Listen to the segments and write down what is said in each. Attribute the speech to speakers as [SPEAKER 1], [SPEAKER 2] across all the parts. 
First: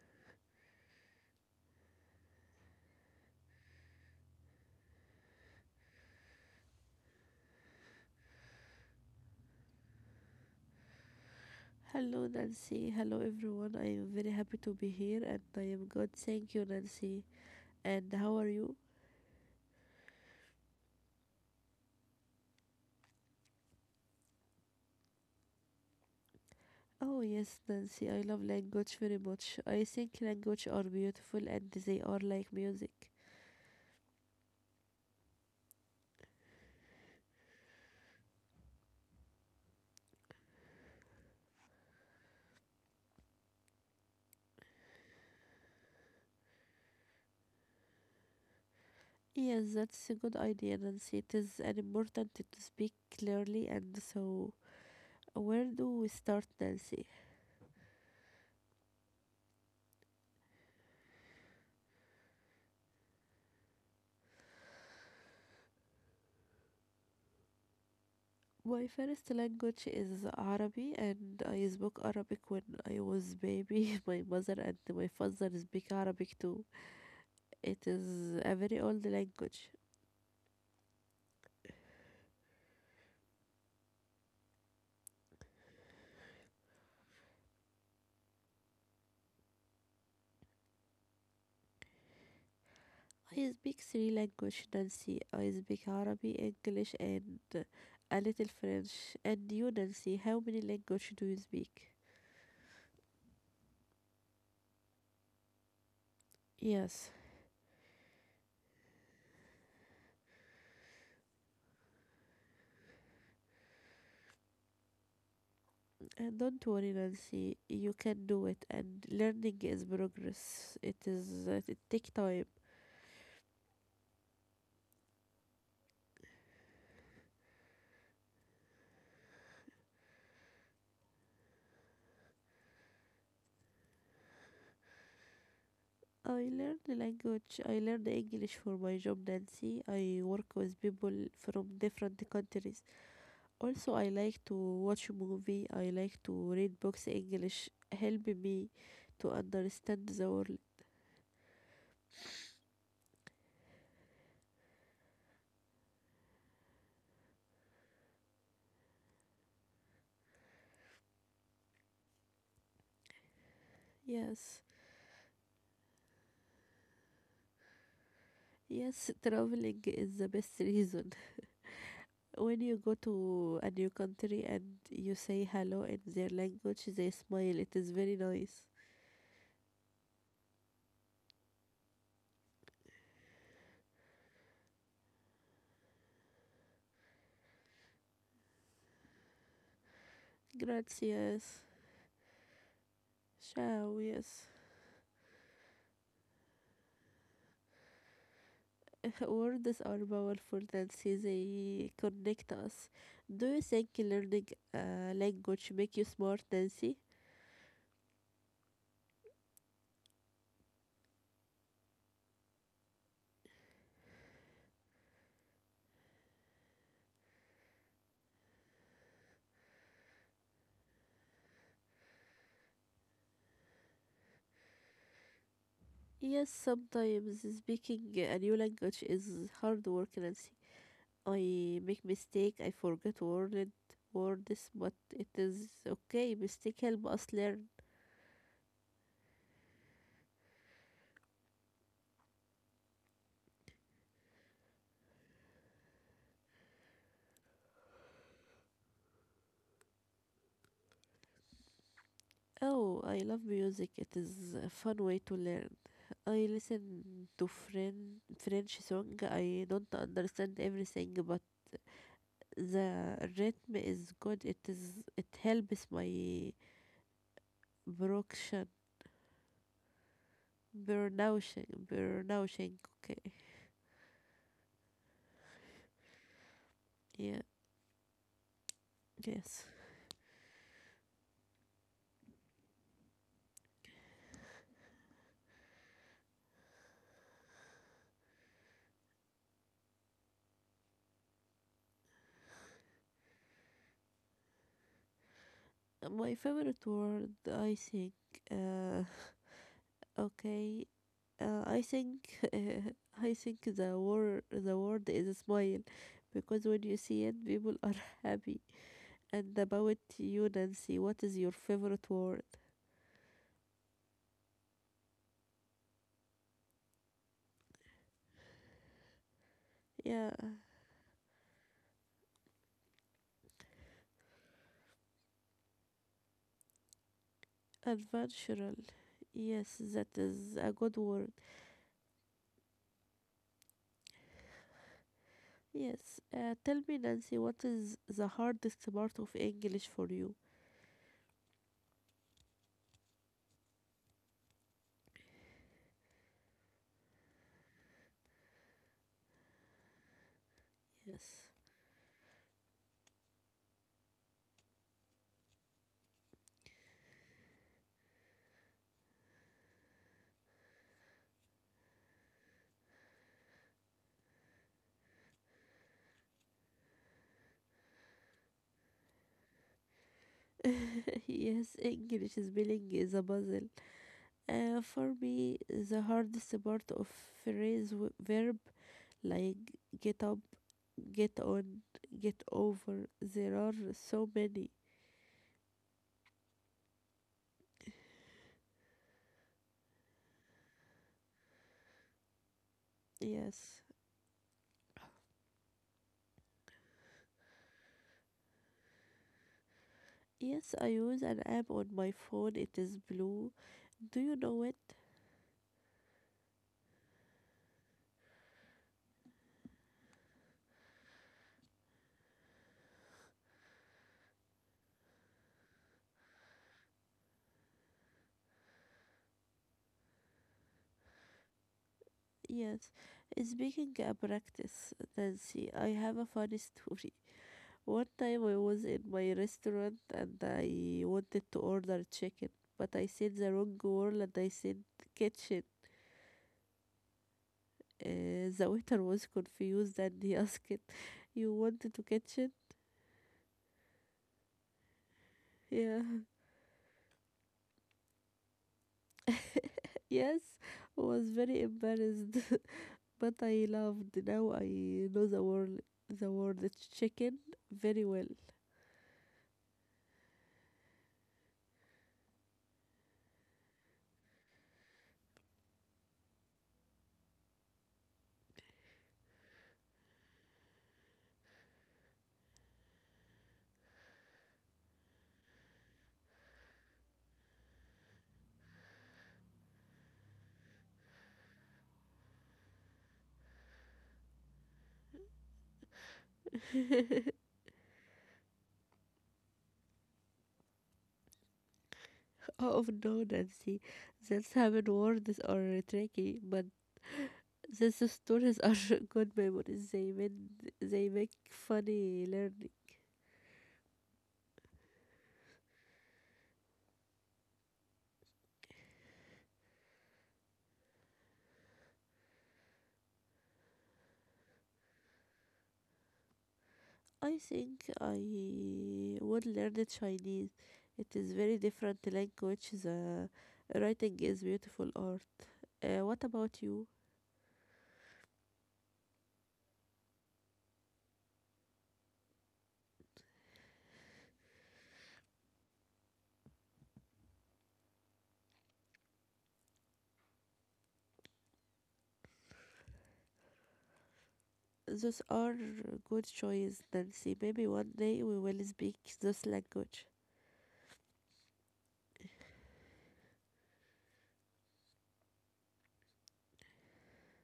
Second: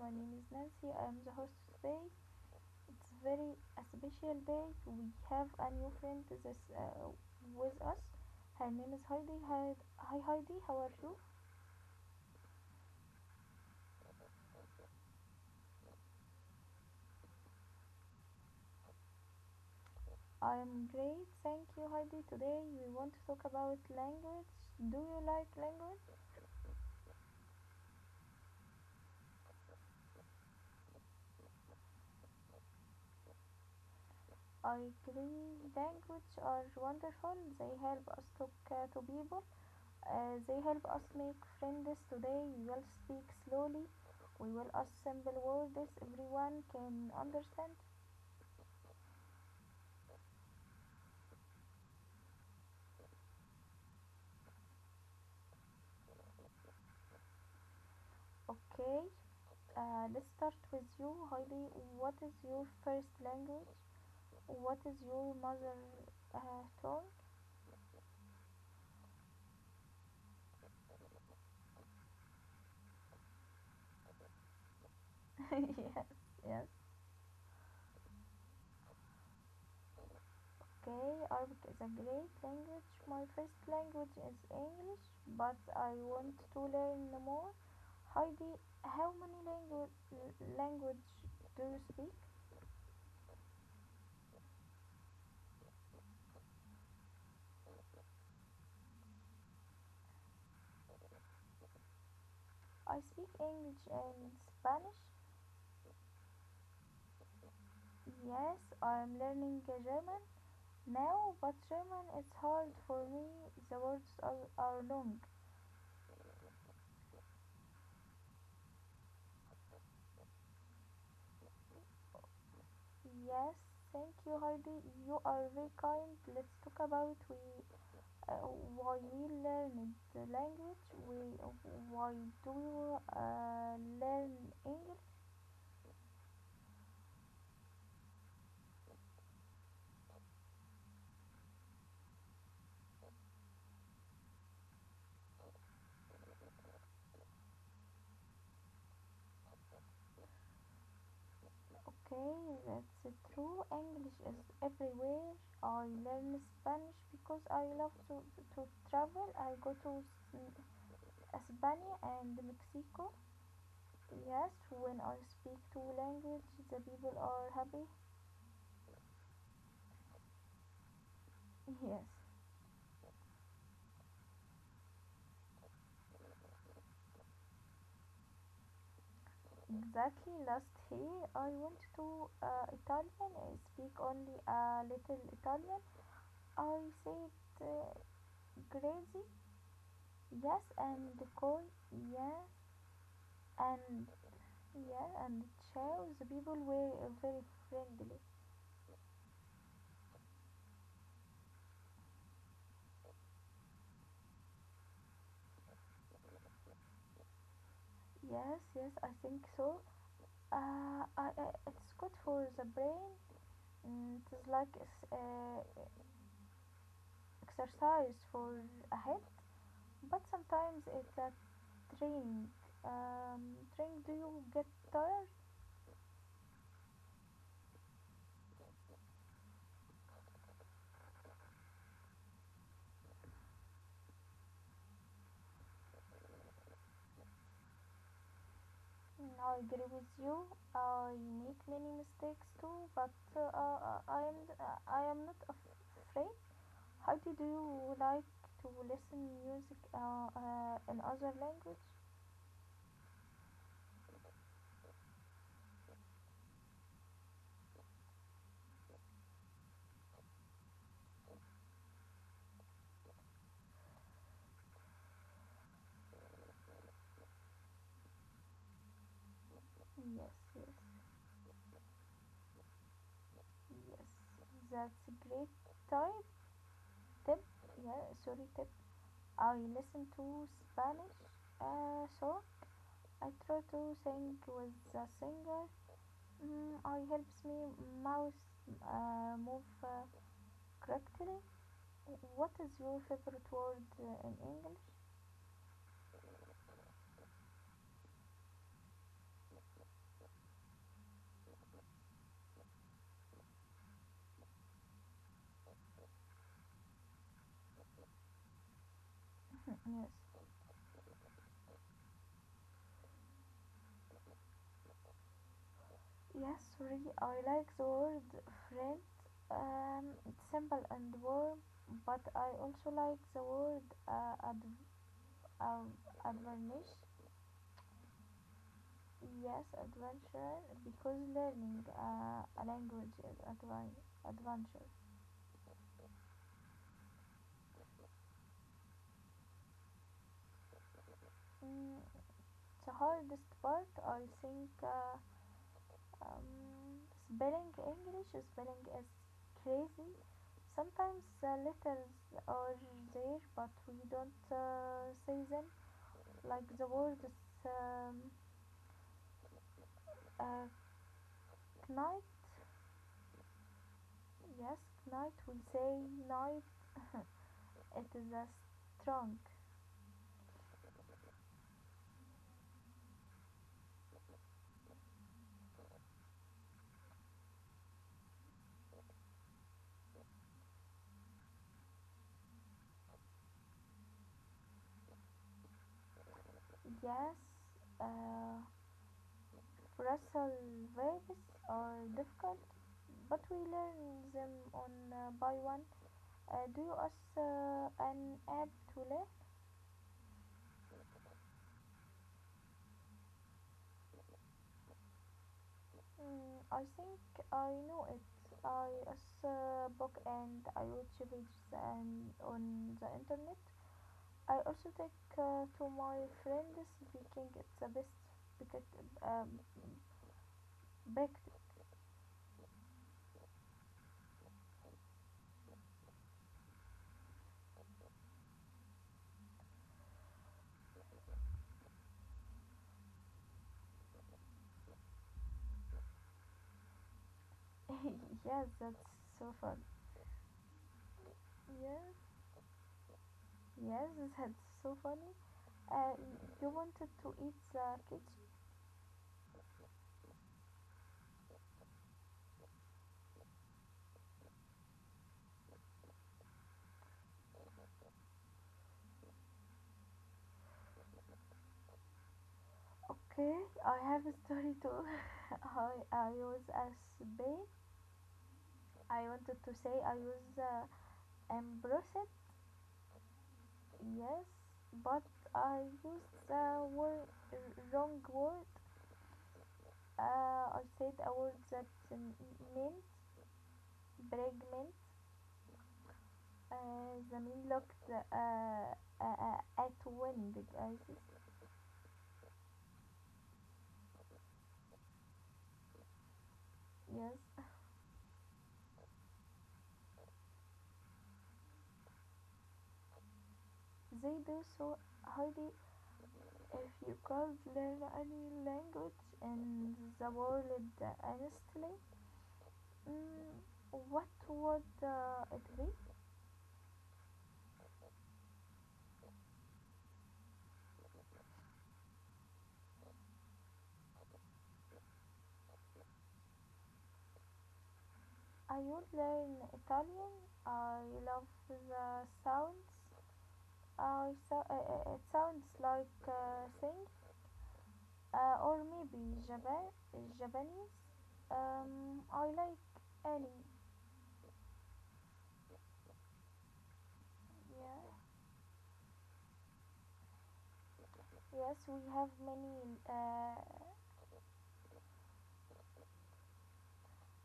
[SPEAKER 1] My name is Nancy. I am the host today. It's very a special day. We have a new friend this with us. Her name is Heidi. Hi, Heidi, how are you?
[SPEAKER 2] Hello, Nancy. Hello, everyone. I am very happy to be here and I am good. Thank you, Nancy. And how are you?
[SPEAKER 1] I am great. Thank you, Heidi. Today we want to talk about language. Do you like language?
[SPEAKER 2] Oh, yes, Nancy. I love language very much. I think language are beautiful and they are like music.
[SPEAKER 1] I agree. Language are wonderful. They help us talk to people. They help us make friends today. We will speak slowly. We will ask simple words everyone can understand.
[SPEAKER 2] Yes, that's a good idea, Nancy. It is an important to speak clearly and so. Where do we start, Nancy?
[SPEAKER 1] Okay, let's start with you, Heidi. What is your first language? What is your mother tongue?
[SPEAKER 2] My first language is Arabic and I spoke Arabic when I was baby. My mother and my father speak
[SPEAKER 1] yes,
[SPEAKER 2] Arabic too.
[SPEAKER 1] yes.
[SPEAKER 2] It is a very old language.
[SPEAKER 1] Okay, Arabic is a great language. My first language is English, but I want to learn more. Heidi, how many langu- language do you speak?
[SPEAKER 2] I speak three languages, Nancy. I speak Arabic, English, and a little French. And you, Nancy, how many languages do you speak?
[SPEAKER 1] I speak English and Spanish.
[SPEAKER 2] Yes,
[SPEAKER 1] Yes, I am learning German now, but German is hard for me. The words are long.
[SPEAKER 2] and don't worry, Nancy. You can do it. And learning is progress. It is it take time.
[SPEAKER 1] Yes, thank you, Heidi. You are very kind. Let's talk about uh, why we learn the language. Why do we learn English?
[SPEAKER 2] I learned the language. I learned English for my job, Nancy. I work with people from different countries. Also, I like to watch movie. I like to read books. English help me to understand the world.
[SPEAKER 1] Okay, that's true. English is everywhere. I learn Spanish because I love to travel. I go to S- Spain and Mexico. Yes,
[SPEAKER 2] Yes.
[SPEAKER 1] when I speak two languages, the people are happy.
[SPEAKER 2] Yes, traveling is the best reason.
[SPEAKER 1] Yes,
[SPEAKER 2] When you go to a new country and you say hello in their language, they smile. It is very nice.
[SPEAKER 1] exactly. Last year, I went to Italian. I speak only a little Italian. I said crazy. Yes, and
[SPEAKER 2] Gracias.
[SPEAKER 1] koi. Yes,
[SPEAKER 2] Ciao,
[SPEAKER 1] and
[SPEAKER 2] yes.
[SPEAKER 1] Yeah, and Chao's people were very friendly.
[SPEAKER 2] Words are powerful and see they connect us. Do you think learning a language make you smart, Nancy?
[SPEAKER 1] Yes, yes, I think so. It's good for the brain. Mm, it is like exercise for a head, but sometimes it's a training. Training, do you get tired?
[SPEAKER 2] Yes, sometimes speaking a new language is hard work, Nancy. I make mistake, I forget words, but it is okay. Mistake help us learn.
[SPEAKER 1] Mm, I agree with you. I make many mistakes too, but I am not af- afraid. How did you like to listen music in other language?
[SPEAKER 2] Oh, I love music. It is a fun way to learn. I listen to French song. I don't understand everything, but the rhythm is good. It is it helps my production,
[SPEAKER 1] Yes, yes,
[SPEAKER 2] pronouncing. Okay,
[SPEAKER 1] yes. That's a great type
[SPEAKER 2] yeah,
[SPEAKER 1] tip. Yeah, sorry tip. I
[SPEAKER 2] yes.
[SPEAKER 1] listen to Spanish song. I try to sing with the singer. Mm, I helps me mouth move correctly. What is your favorite word in English?
[SPEAKER 2] My favorite word, I think. Uh, okay, I think I think the word is a smile, because when you see it, people are happy. And about
[SPEAKER 1] yes.
[SPEAKER 2] you, Nancy, what is your favorite word?
[SPEAKER 1] Yes, really, I like the word friend.
[SPEAKER 2] Yeah,
[SPEAKER 1] It's simple and warm, but I also like the word um, adventure.
[SPEAKER 2] adventural.
[SPEAKER 1] Yes,
[SPEAKER 2] Yes, that is
[SPEAKER 1] adventure,
[SPEAKER 2] a good
[SPEAKER 1] because
[SPEAKER 2] word.
[SPEAKER 1] learning a language is adventure.
[SPEAKER 2] Yes. Tell me, Nancy, what is the hardest part of English for you?
[SPEAKER 1] Mm, the hardest part, I think, spelling English spelling is crazy. Sometimes
[SPEAKER 2] Yes.
[SPEAKER 1] letters are there, but we don't say them like the word is uh, knight. Yes, knight. We say knight. It is a strong.
[SPEAKER 2] yes, English spelling is a puzzle. For me, the hardest part of phrase verb like get up, get on, get over. There are so many.
[SPEAKER 1] Yes, uh, wrestle verbs are difficult, but we
[SPEAKER 2] Yes,
[SPEAKER 1] learn them on by one. Do you ask an app to learn?
[SPEAKER 2] yes, I use an app on my phone. It is blue. Do you know it?
[SPEAKER 1] Mm, I think I know it. I ask book and I watch videos and on the internet. I also take to my friends baking. It's the best because um, baked.
[SPEAKER 2] Yes. Speaking a practice, Nancy, I have a funny story. One time I was in my restaurant and I wanted to order chicken, but I said the wrong word and I said kitchen.
[SPEAKER 1] yes,
[SPEAKER 2] The
[SPEAKER 1] that's
[SPEAKER 2] waiter was
[SPEAKER 1] so fun.
[SPEAKER 2] confused and he asked, you wanted to
[SPEAKER 1] Yes,
[SPEAKER 2] kitchen?
[SPEAKER 1] yes, that's so funny.
[SPEAKER 2] Yeah,
[SPEAKER 1] Uh, you wanted to eat the cake?
[SPEAKER 2] yes, was very embarrassed, but I loved. Now I know the word chicken very well.
[SPEAKER 1] Okay, I have a story too. I was as Spain. I wanted to say I was embarrassed. Yes, but I used wrong word. I said a word that meant Bregman the men looked at wind glasses.
[SPEAKER 2] Oh no, Nancy, that's happened words are tricky, but
[SPEAKER 1] Yes,
[SPEAKER 2] these stories are good memories. They make funny learning.
[SPEAKER 1] they do so, Heidi. If you could learn any language in the world, honestly, mm, what would it be?
[SPEAKER 2] I think I would learn Chinese. It is very different language. The writing is beautiful art. What about you?
[SPEAKER 1] I would learn Italian. I love the sounds. It sounds like singing. Or maybe Japanese. I like any.
[SPEAKER 2] Those are good choice, Nancy. Maybe one
[SPEAKER 1] Yeah.
[SPEAKER 2] day we will speak this language.
[SPEAKER 1] Yes, we have many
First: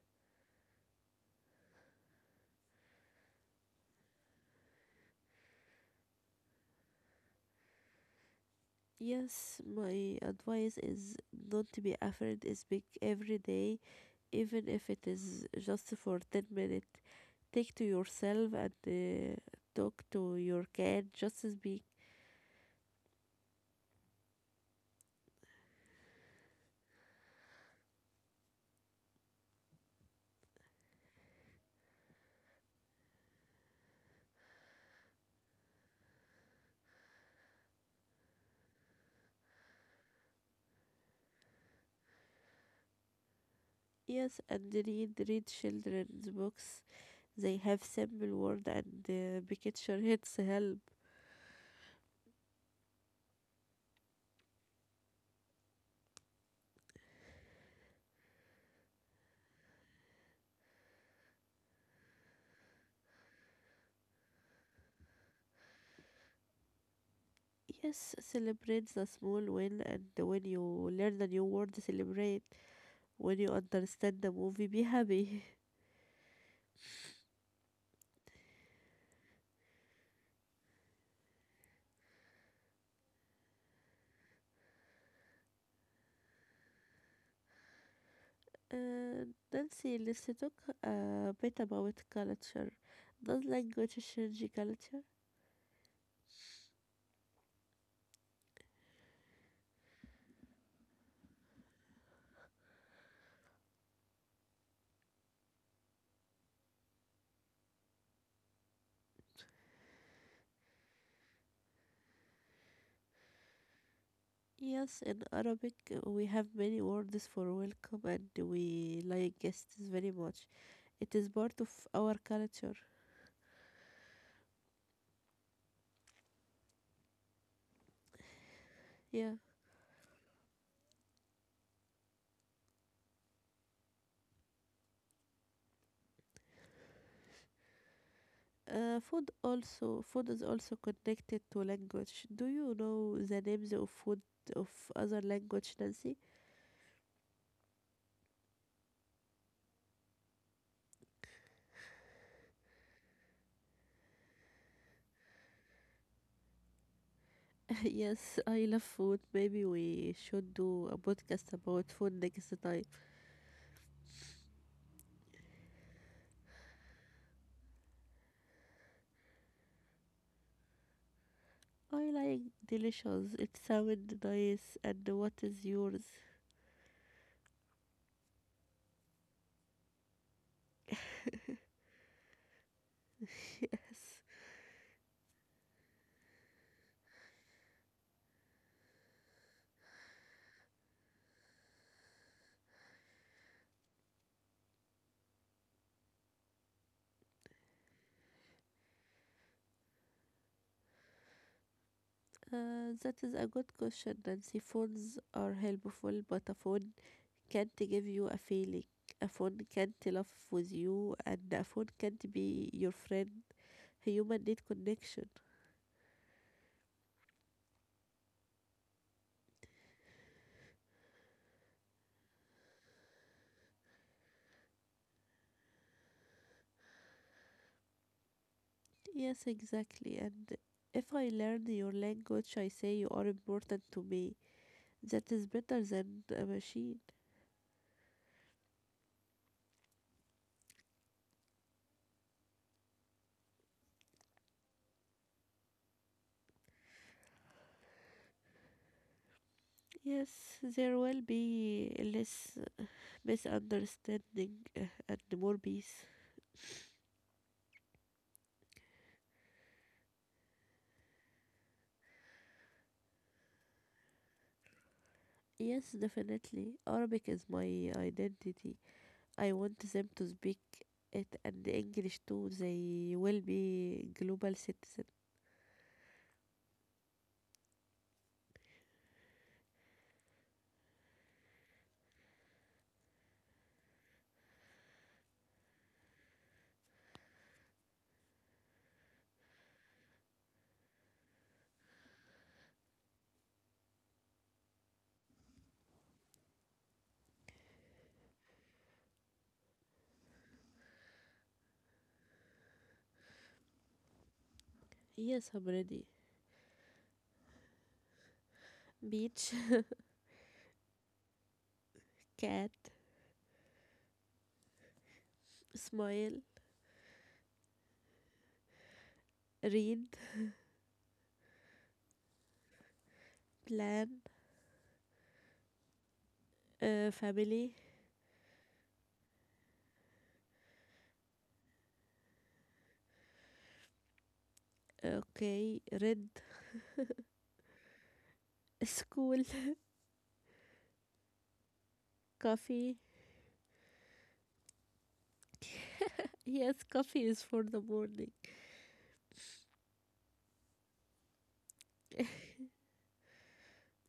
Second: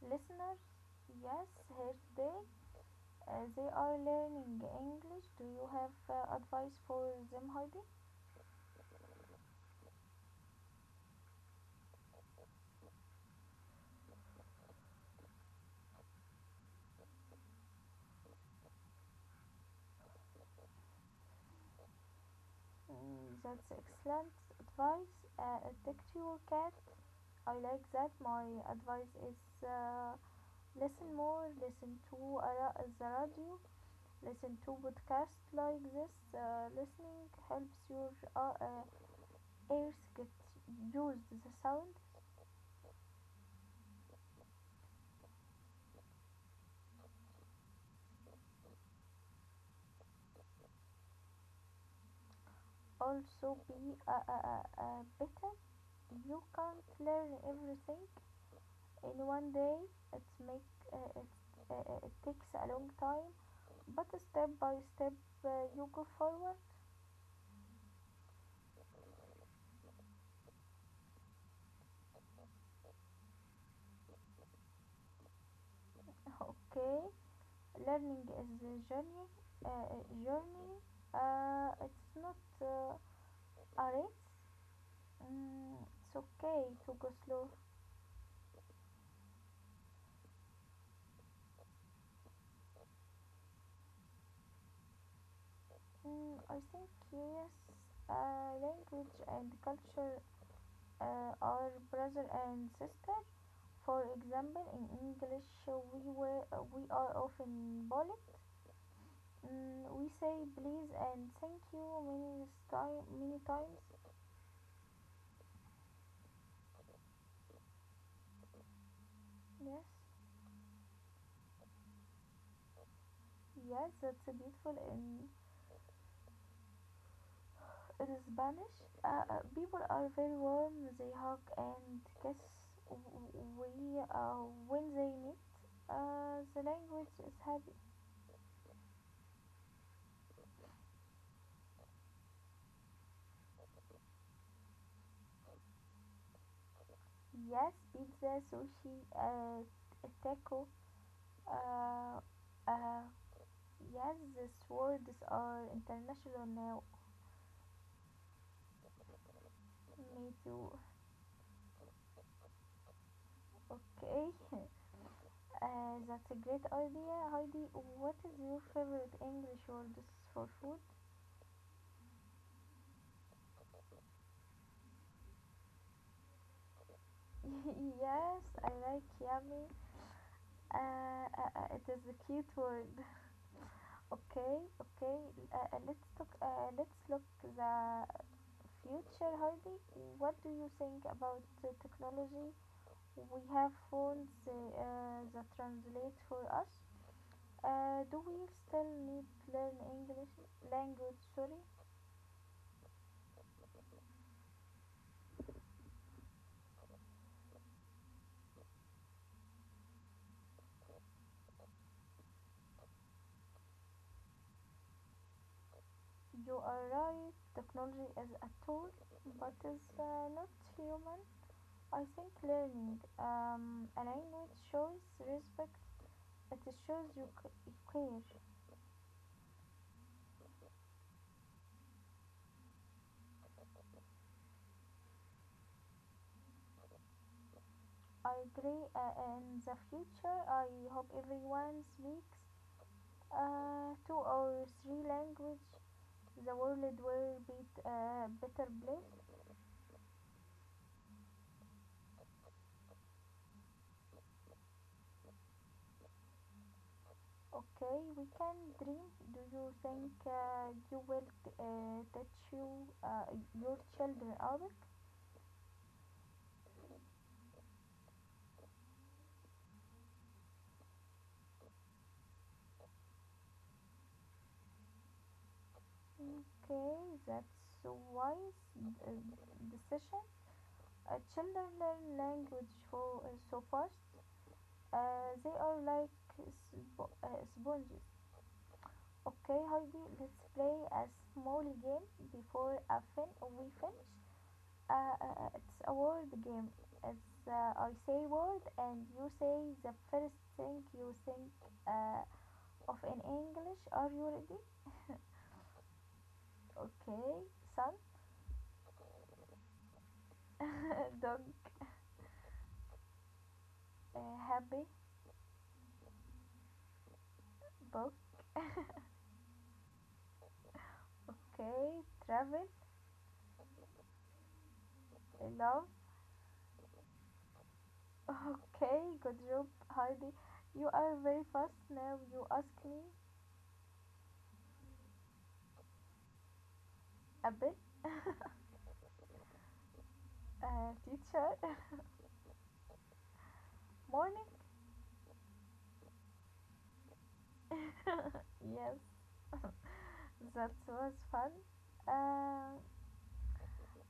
[SPEAKER 1] listeners. Yes, here today. They are learning English. Do you have advice for them, Heidi?
[SPEAKER 2] Yes, my advice is not to be afraid to speak every day, even if it is just for 10 minutes. Take to yourself and talk to your cat. Just speak.
[SPEAKER 1] Mm, that's excellent advice. Attack your cat. I like that. My advice is listen more, listen to a the radio, listen to podcasts like this. Listening helps your uh, uh, ears get used to the sound.
[SPEAKER 2] Yes, and read children's books. They have simple word and picture hits help.
[SPEAKER 1] Also, be better. You can't learn everything in one day. It's make uh, it's, it takes a long time, but step by step you go forward.
[SPEAKER 2] Yes, celebrate the small win and when you learn a new word, celebrate. When you understand the movie, be happy.
[SPEAKER 1] Okay, learning is a journey. Uh, uh, journey. It's not a race. Mm, it's okay to go slow.
[SPEAKER 2] Uh, Nancy, let's talk a bit about culture. Does language change culture?
[SPEAKER 1] Mm, I think yes, language and culture are brother and sister. For example, in English, we are often polite. Mm, we say please and thank you many times.
[SPEAKER 2] Yes, in Arabic we have many words for welcome and we like guests
[SPEAKER 1] Yes,
[SPEAKER 2] very much. It is part of our culture.
[SPEAKER 1] yes, that's beautiful and. It is Spanish
[SPEAKER 2] Yeah.
[SPEAKER 1] people are very warm. They hug and kiss when they meet. The language is happy.
[SPEAKER 2] Food is also connected to language. Do you know the names of food of other language, Nancy?
[SPEAKER 1] Yes, pizza, sushi, taco. Uh, uh, yes, these words are international now.
[SPEAKER 2] yes, I love food. Maybe we
[SPEAKER 1] Me
[SPEAKER 2] should
[SPEAKER 1] too.
[SPEAKER 2] do a podcast about food next time.
[SPEAKER 1] Okay. That's a great idea, Heidi. What is your favorite English word for food?
[SPEAKER 2] I like delicious. It sounds nice. And what is yours?
[SPEAKER 1] yes, I like yummy. It is a cute word.
[SPEAKER 2] yes.
[SPEAKER 1] Okay, okay. Let's talk. Let's look the future, Heidi. What do you think about the technology? We have phones that translate for us. Do we still need to learn English language? Sorry,
[SPEAKER 2] That is a good question, Nancy. Phones are helpful, but a phone can't give you a feeling. A phone can't laugh with you, and a phone can't be your friend. Human need connection.
[SPEAKER 1] you are right. Technology is a tool, but is not human. I think learning a language shows respect. It shows you care.
[SPEAKER 2] Yes, exactly. And if I learn your language, I say you are important to me. That is better than a machine.
[SPEAKER 1] I agree. In the future, I hope everyone speaks two or three language. The world will be a better place.
[SPEAKER 2] Yes, there will be less misunderstanding and more peace.
[SPEAKER 1] Okay, we can dream. Do you think teach your children Arabic?
[SPEAKER 2] Yes, definitely. Arabic is my identity. I want them to speak it and English too. They will be global citizen.
[SPEAKER 1] Okay, that's a wise uh, decision. Children learn language for so fast. They are like sponges. Okay, Heidi, let's play a small game before we finish. It's a word game. It's I say word and you say the first thing you think uh, of in English. Are you ready?
[SPEAKER 2] Yes, I'm ready.
[SPEAKER 1] Okay, sun,
[SPEAKER 2] Beach,
[SPEAKER 1] dog,
[SPEAKER 2] cat,
[SPEAKER 1] uh, happy,
[SPEAKER 2] smile,
[SPEAKER 1] book.
[SPEAKER 2] read,
[SPEAKER 1] Okay, travel,
[SPEAKER 2] plan,
[SPEAKER 1] love.
[SPEAKER 2] family,
[SPEAKER 1] Okay, good job, Heidi. You are very fast now. You ask me
[SPEAKER 2] okay, red,
[SPEAKER 1] a bit.
[SPEAKER 2] school,
[SPEAKER 1] Teacher,
[SPEAKER 2] coffee.
[SPEAKER 1] morning.
[SPEAKER 2] Yes, coffee is for the morning.
[SPEAKER 1] yes, that was fun. Uh,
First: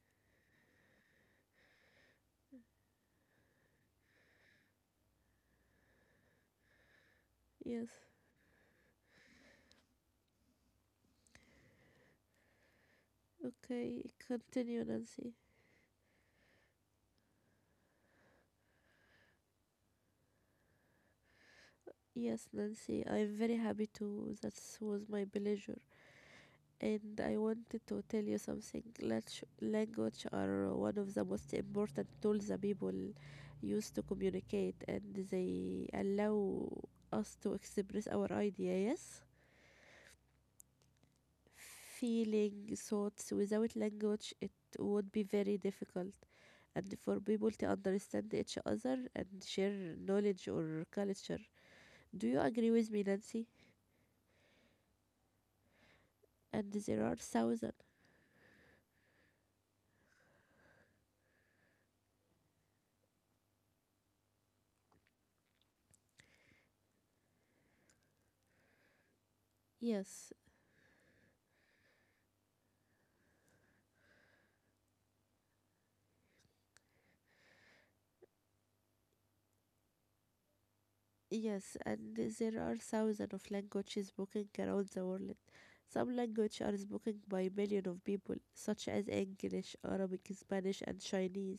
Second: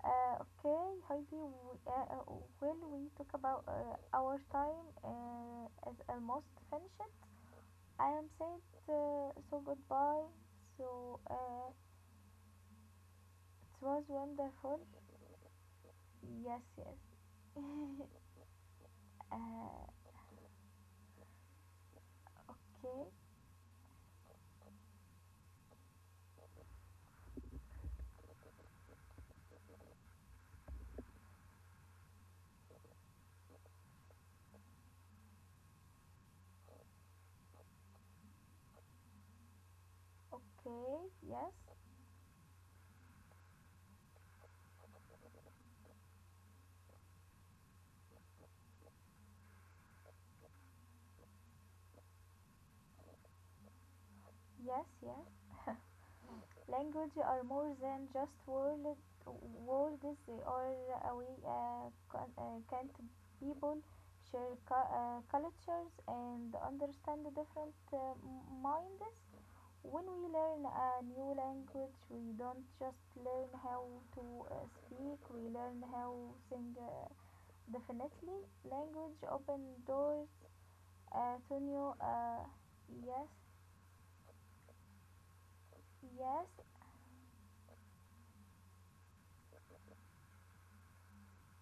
[SPEAKER 1] okay, Heidi, we, will we talk about our time is almost finished?
[SPEAKER 2] Yes,
[SPEAKER 1] I am said so goodbye. So uh, it was
[SPEAKER 2] okay,
[SPEAKER 1] wonderful.
[SPEAKER 2] continue, Nancy.
[SPEAKER 1] Yes, yes. uh,
[SPEAKER 2] Yes, Nancy,
[SPEAKER 1] Okay,
[SPEAKER 2] I'm very happy too. That was my pleasure. And I wanted to tell you something. Language are one of the most important tools that people use to communicate, and they allow us to express our idea, yes?
[SPEAKER 1] okay, yes,
[SPEAKER 2] Feeling thoughts without language, it would be very difficult and for people to understand each other and share knowledge or culture. Do you agree with me, Nancy?
[SPEAKER 1] yes, yes.
[SPEAKER 2] and there are
[SPEAKER 1] Language are
[SPEAKER 2] thousands
[SPEAKER 1] more than just words. They are a way can't people share cultures and understand the different minds. When we
[SPEAKER 2] yes
[SPEAKER 1] learn a new language, we don't just learn how to speak. We learn how sing. Definitely, language open doors to
[SPEAKER 2] yes
[SPEAKER 1] new.
[SPEAKER 2] and there are
[SPEAKER 1] Yes.
[SPEAKER 2] thousands of languages spoken around the world. Some
[SPEAKER 1] Yes,
[SPEAKER 2] languages are spoken by millions of people, such as English, Arabic, Spanish, and Chinese.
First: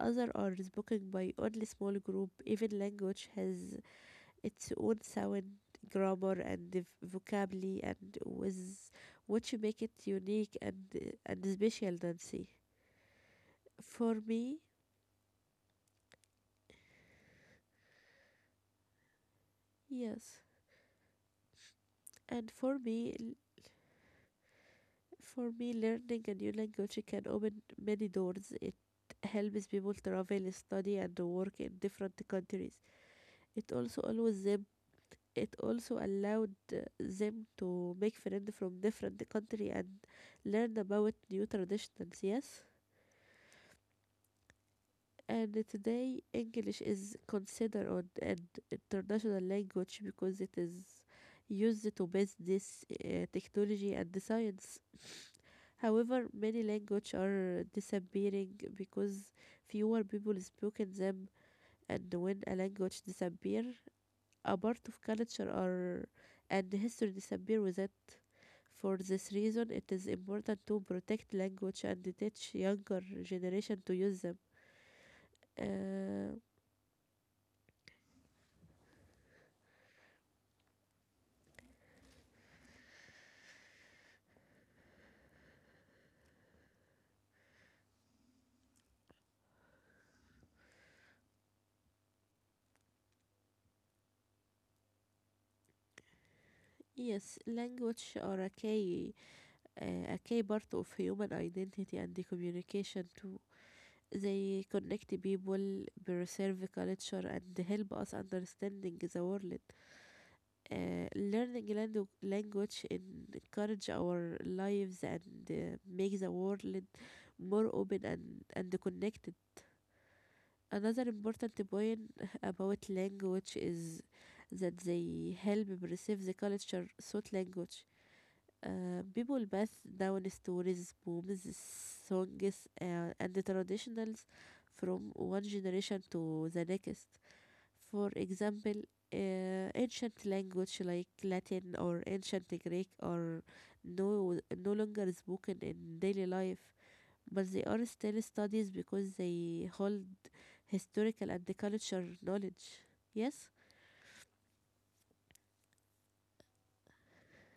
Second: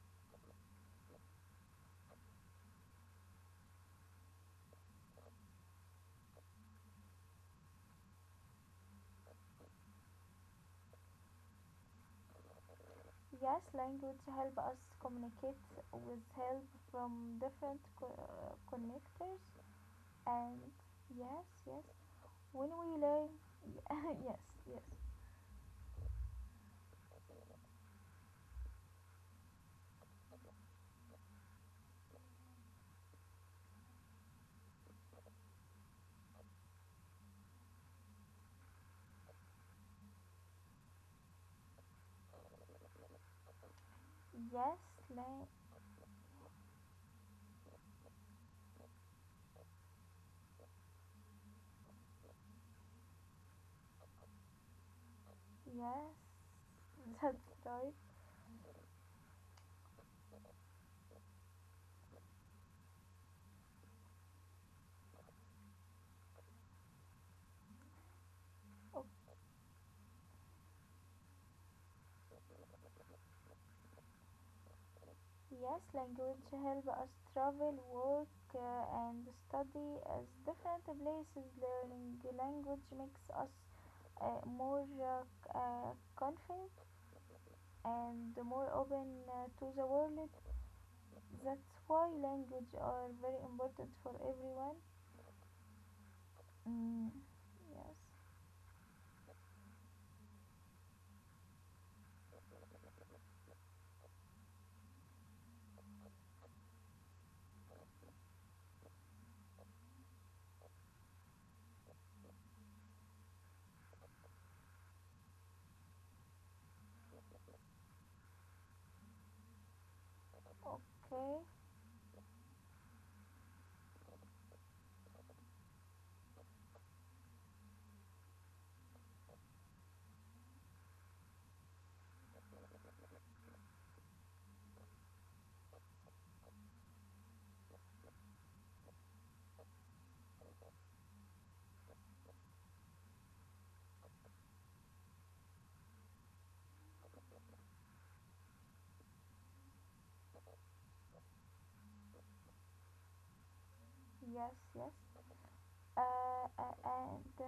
[SPEAKER 2] Others are spoken by only small group. Even language has its own sound, grammar, and vocabulary, and with what you make it unique and special, Nancy.
[SPEAKER 1] yes,
[SPEAKER 2] For
[SPEAKER 1] language help
[SPEAKER 2] me,
[SPEAKER 1] us communicate with help from different connectors
[SPEAKER 2] yes,
[SPEAKER 1] and yes, yes,
[SPEAKER 2] and
[SPEAKER 1] when
[SPEAKER 2] for
[SPEAKER 1] we
[SPEAKER 2] me,
[SPEAKER 1] learn
[SPEAKER 2] l-
[SPEAKER 1] yes, yes.
[SPEAKER 2] For me, learning a new language can open many doors. It helps people travel, study, and work in different countries. It also allows them. It also allowed them to make friends from different country and learn about new traditions. Yes.
[SPEAKER 1] Yes, la-
[SPEAKER 2] And today, English is considered on an international language because it is used to business, technology, and the science.
[SPEAKER 1] yes.
[SPEAKER 2] However, many languages
[SPEAKER 1] That's
[SPEAKER 2] are
[SPEAKER 1] right.
[SPEAKER 2] disappearing because fewer people speak in them, and when a language disappears, a part of culture or and history disappear with it. For
[SPEAKER 1] Oh,
[SPEAKER 2] this reason, it is important to protect language and teach younger generation to use them.
[SPEAKER 1] yes,
[SPEAKER 2] Uh,
[SPEAKER 1] language help us travel, work and study as different places. Learning language makes us more confident and more open to the world. That's why language are very important for everyone. Mm,
[SPEAKER 2] Yes,
[SPEAKER 1] yes.
[SPEAKER 2] language are a key, uh, a key part of human identity and the communication too. They connect people, preserve culture, and help us understanding the world. Learning language encourage our lives and make the world more open and connected. Another
[SPEAKER 1] Okay.
[SPEAKER 2] important point about language is that they help preserve the culture through language. People pass down stories, poems, songs, and traditions from one generation to the next. For example, ancient language like Latin or ancient Greek are no longer spoken in daily life, but they are still studied because they hold historical and cultural knowledge. Yes,
[SPEAKER 1] Yes. Yes. And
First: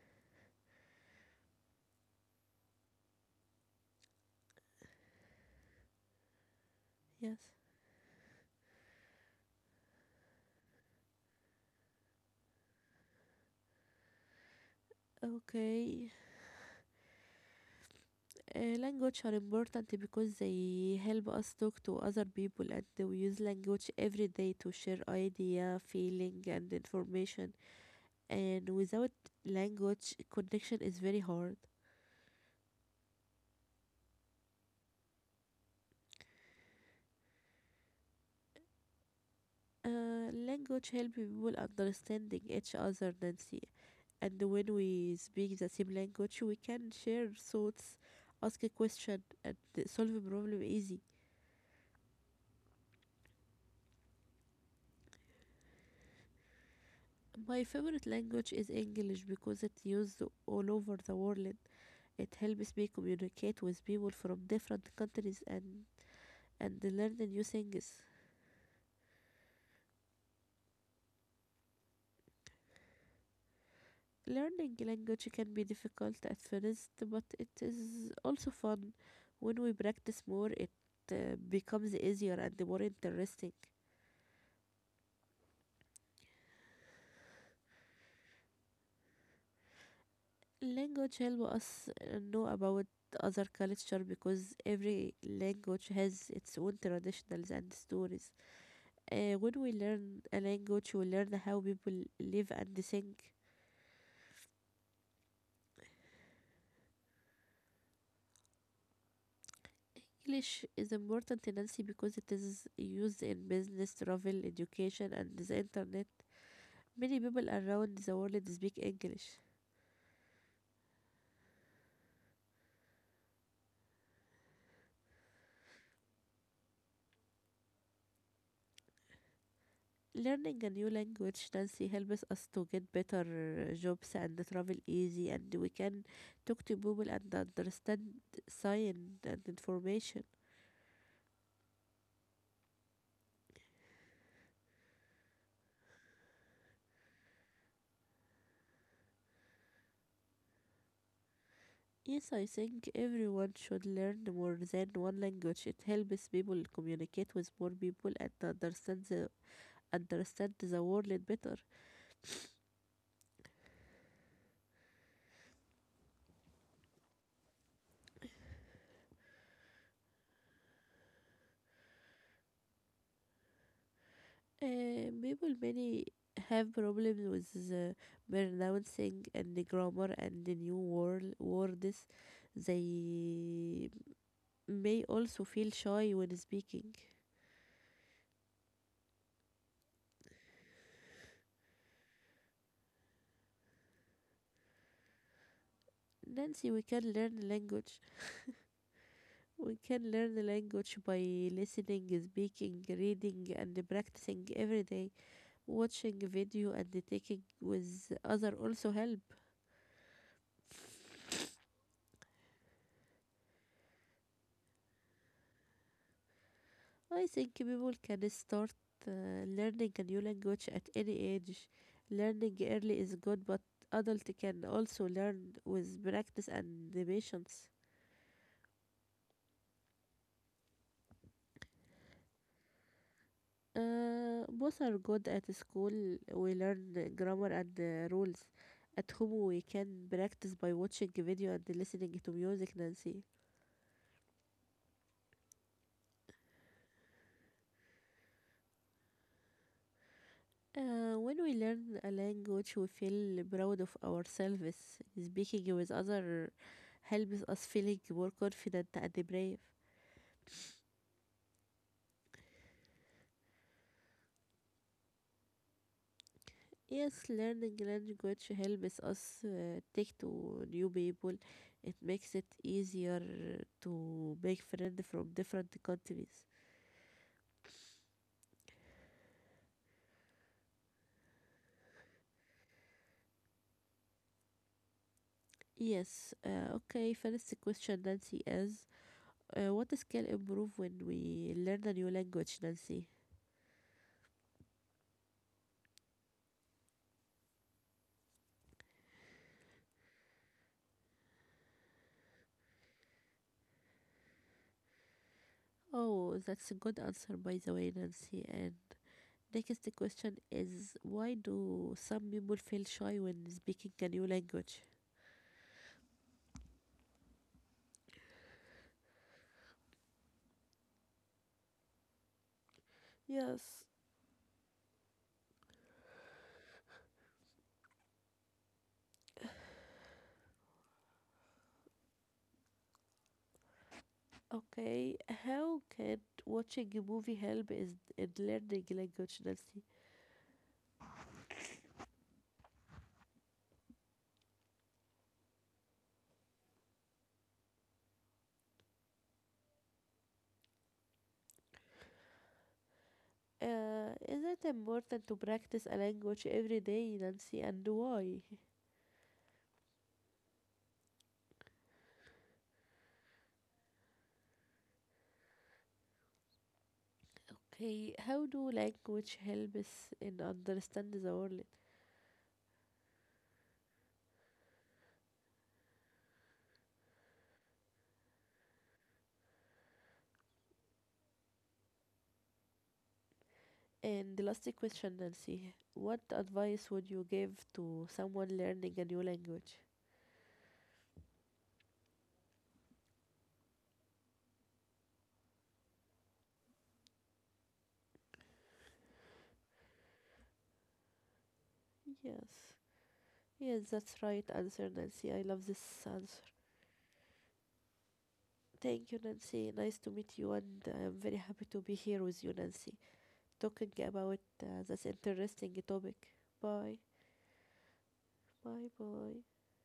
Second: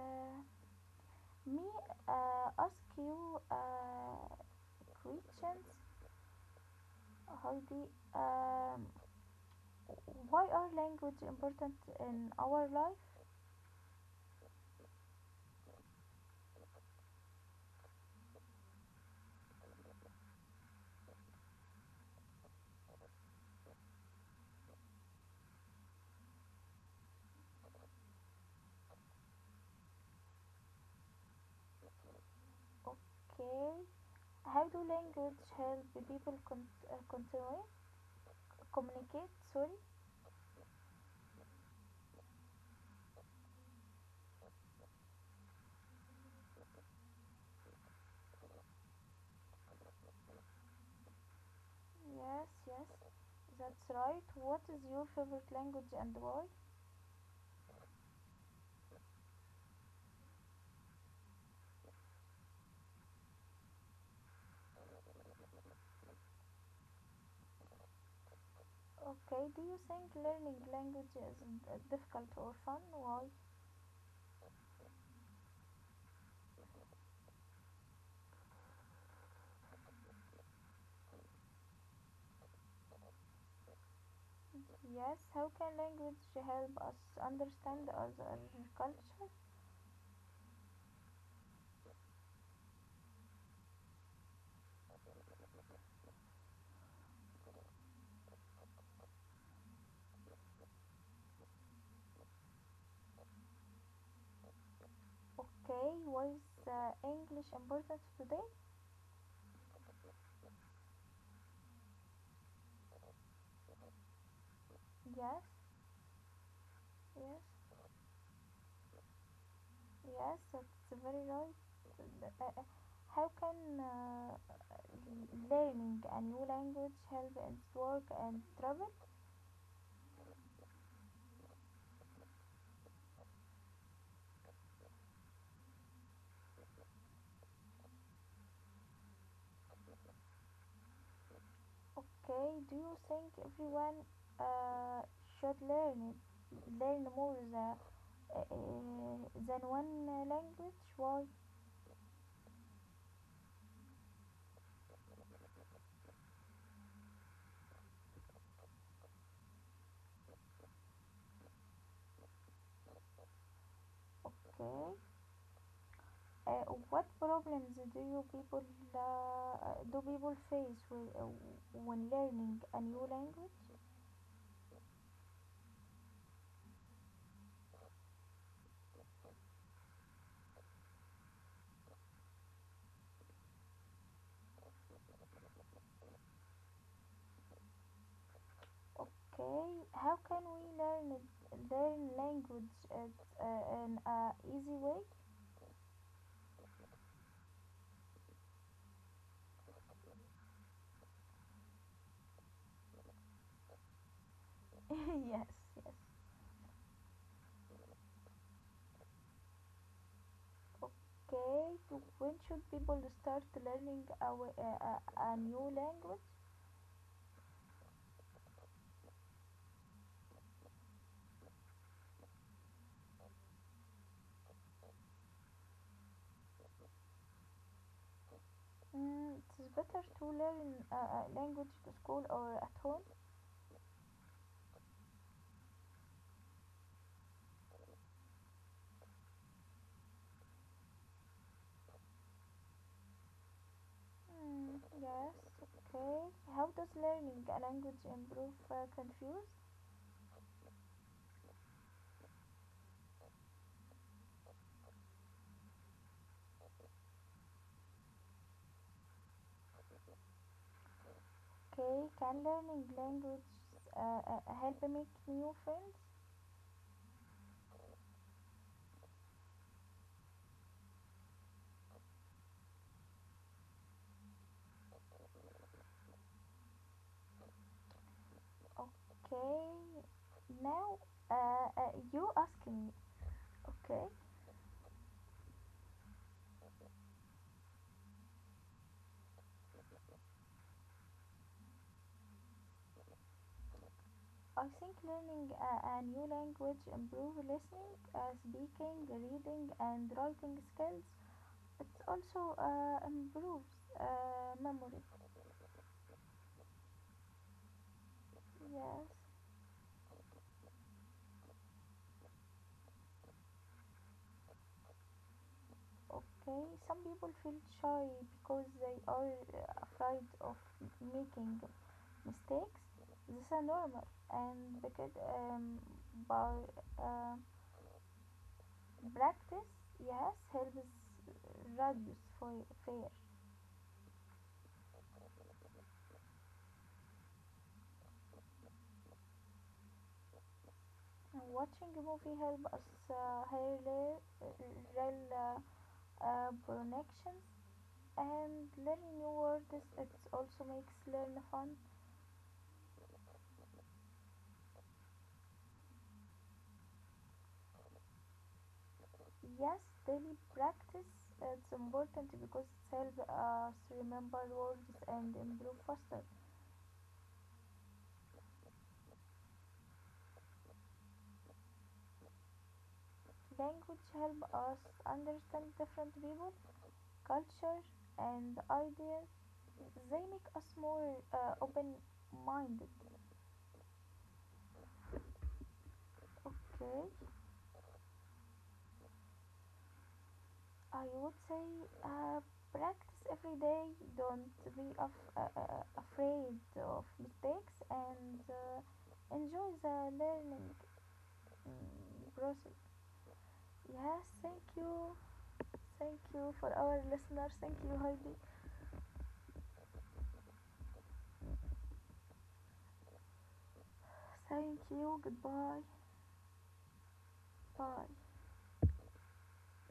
[SPEAKER 1] Me ask you questions,
[SPEAKER 2] yes.
[SPEAKER 1] Heidi. Um, why are language important in our life?
[SPEAKER 2] Okay. Language are important because they help us talk to other people and we use language every day to share idea, feeling and information. And without language, connection is very hard.
[SPEAKER 1] Okay. How do language help people con- continue communicate? Sorry.
[SPEAKER 2] Language help people understanding each other, Nancy. And when we speak the same language, we can share thoughts, ask a question, and solve a problem easy.
[SPEAKER 1] Yes, yes, that's right. What is your favorite language and why?
[SPEAKER 2] My favorite language is English because it's used all over the world. It helps me communicate with people from different countries and learn new things.
[SPEAKER 1] Okay, do you think learning language is difficult or fun? Why?
[SPEAKER 2] Learning language can be difficult at first, but it is also fun. When we practice more, it becomes easier and more interesting.
[SPEAKER 1] Yes, how can language help us understand other culture?
[SPEAKER 2] Language helps us know about other culture because every language has its own traditions and stories. When we learn a language, we learn how people live and think.
[SPEAKER 1] Okay, why is English important today?
[SPEAKER 2] English is important in Nancy because it is used in business, travel, education, and
[SPEAKER 1] Yes,
[SPEAKER 2] the internet. Many people
[SPEAKER 1] yes,
[SPEAKER 2] around the world speak English.
[SPEAKER 1] yes, that's very right. Uh, uh, uh, How can learning a new language help in work and travel?
[SPEAKER 2] Learning a new language, Nancy, helps us to get better jobs and travel easy, and we can talk to people and understand science and information.
[SPEAKER 1] Okay, do you think everyone uh, should learn more uh, than one language? Why?
[SPEAKER 2] Yes, I think everyone should learn more than one language. It helps people communicate with more people and understand the world better.
[SPEAKER 1] Okay. Uh, what problems do people face with, when learning a new language?
[SPEAKER 2] People many have problems with the pronouncing and the grammar and the new words. They may also feel shy when speaking.
[SPEAKER 1] Okay, how can we learn it, learn language at, in a easy way?
[SPEAKER 2] Nancy, we can learn language. We can learn the language by listening, speaking, reading, and practicing every day.
[SPEAKER 1] yes, yes.
[SPEAKER 2] Watching video and taking with other also help.
[SPEAKER 1] Okay, to when should people start learning a, wa- a new language?
[SPEAKER 2] I think people can start uh, learning a new language at any age. Learning early is good, but adult can also learn with practice and the patience.
[SPEAKER 1] Mm, it's better to learn a language to school or at home.
[SPEAKER 2] Both are good at school. We learn grammar and rules. At home, we can practice by watching video and listening to music, Nancy.
[SPEAKER 1] Mm, yes, okay. How does learning a language improve confuse?
[SPEAKER 2] When we learn a language, we feel proud of ourselves. Speaking with other helps us feeling more confident and brave.
[SPEAKER 1] Okay, can learning language help make new friends?
[SPEAKER 2] Yes, learning language helps us take to new people. It makes it easier to make friends from different countries.
[SPEAKER 1] Okay, now you asking me, okay?
[SPEAKER 2] Yes, okay, first question, Nancy, is what skill improve when we learn a new language, Nancy?
[SPEAKER 1] I think learning a new language improve listening, speaking, reading, and writing skills. It also improves memory.
[SPEAKER 2] Oh, that's a good answer, by the way, Nancy. And
[SPEAKER 1] Yes.
[SPEAKER 2] next question is, why do some people feel shy when speaking a new language?
[SPEAKER 1] Okay. Some people feel shy because they are afraid of making mistakes. This is
[SPEAKER 2] Yes.
[SPEAKER 1] normal, and because by uh, practice, yes, helps reduce fear.
[SPEAKER 2] Okay, how can watching a movie help is in learning language, Nancy?
[SPEAKER 1] And watching a movie help us hear real uh, connections and learn new words. It also makes learn fun.
[SPEAKER 2] Is it important to practice a language every day, Nancy, and why?
[SPEAKER 1] Yes, daily practice it's important because it helps us remember words and improve faster.
[SPEAKER 2] Okay, how do language help us in understand the world?
[SPEAKER 1] Language help us understand different people, culture, and ideas. They make us more open-minded.
[SPEAKER 2] And the last question, Nancy, what advice would
[SPEAKER 1] Okay.
[SPEAKER 2] you give to someone learning a new language?
[SPEAKER 1] I would say uh, practice every day. Don't be afraid of mistakes and enjoy the learning
[SPEAKER 2] Yes,
[SPEAKER 1] process.
[SPEAKER 2] yes, that's
[SPEAKER 1] Yes,
[SPEAKER 2] right
[SPEAKER 1] thank
[SPEAKER 2] answer,
[SPEAKER 1] you.
[SPEAKER 2] Nancy. I love this
[SPEAKER 1] Thank
[SPEAKER 2] answer.
[SPEAKER 1] you for our listeners. Thank you, Heidi.
[SPEAKER 2] Thank you, Nancy. Nice to meet you, and I'm very happy to be here with you, Nancy, talking about
[SPEAKER 1] Thank
[SPEAKER 2] this
[SPEAKER 1] you.
[SPEAKER 2] interesting
[SPEAKER 1] Goodbye.
[SPEAKER 2] topic. Bye,
[SPEAKER 1] Bye.
[SPEAKER 2] bye.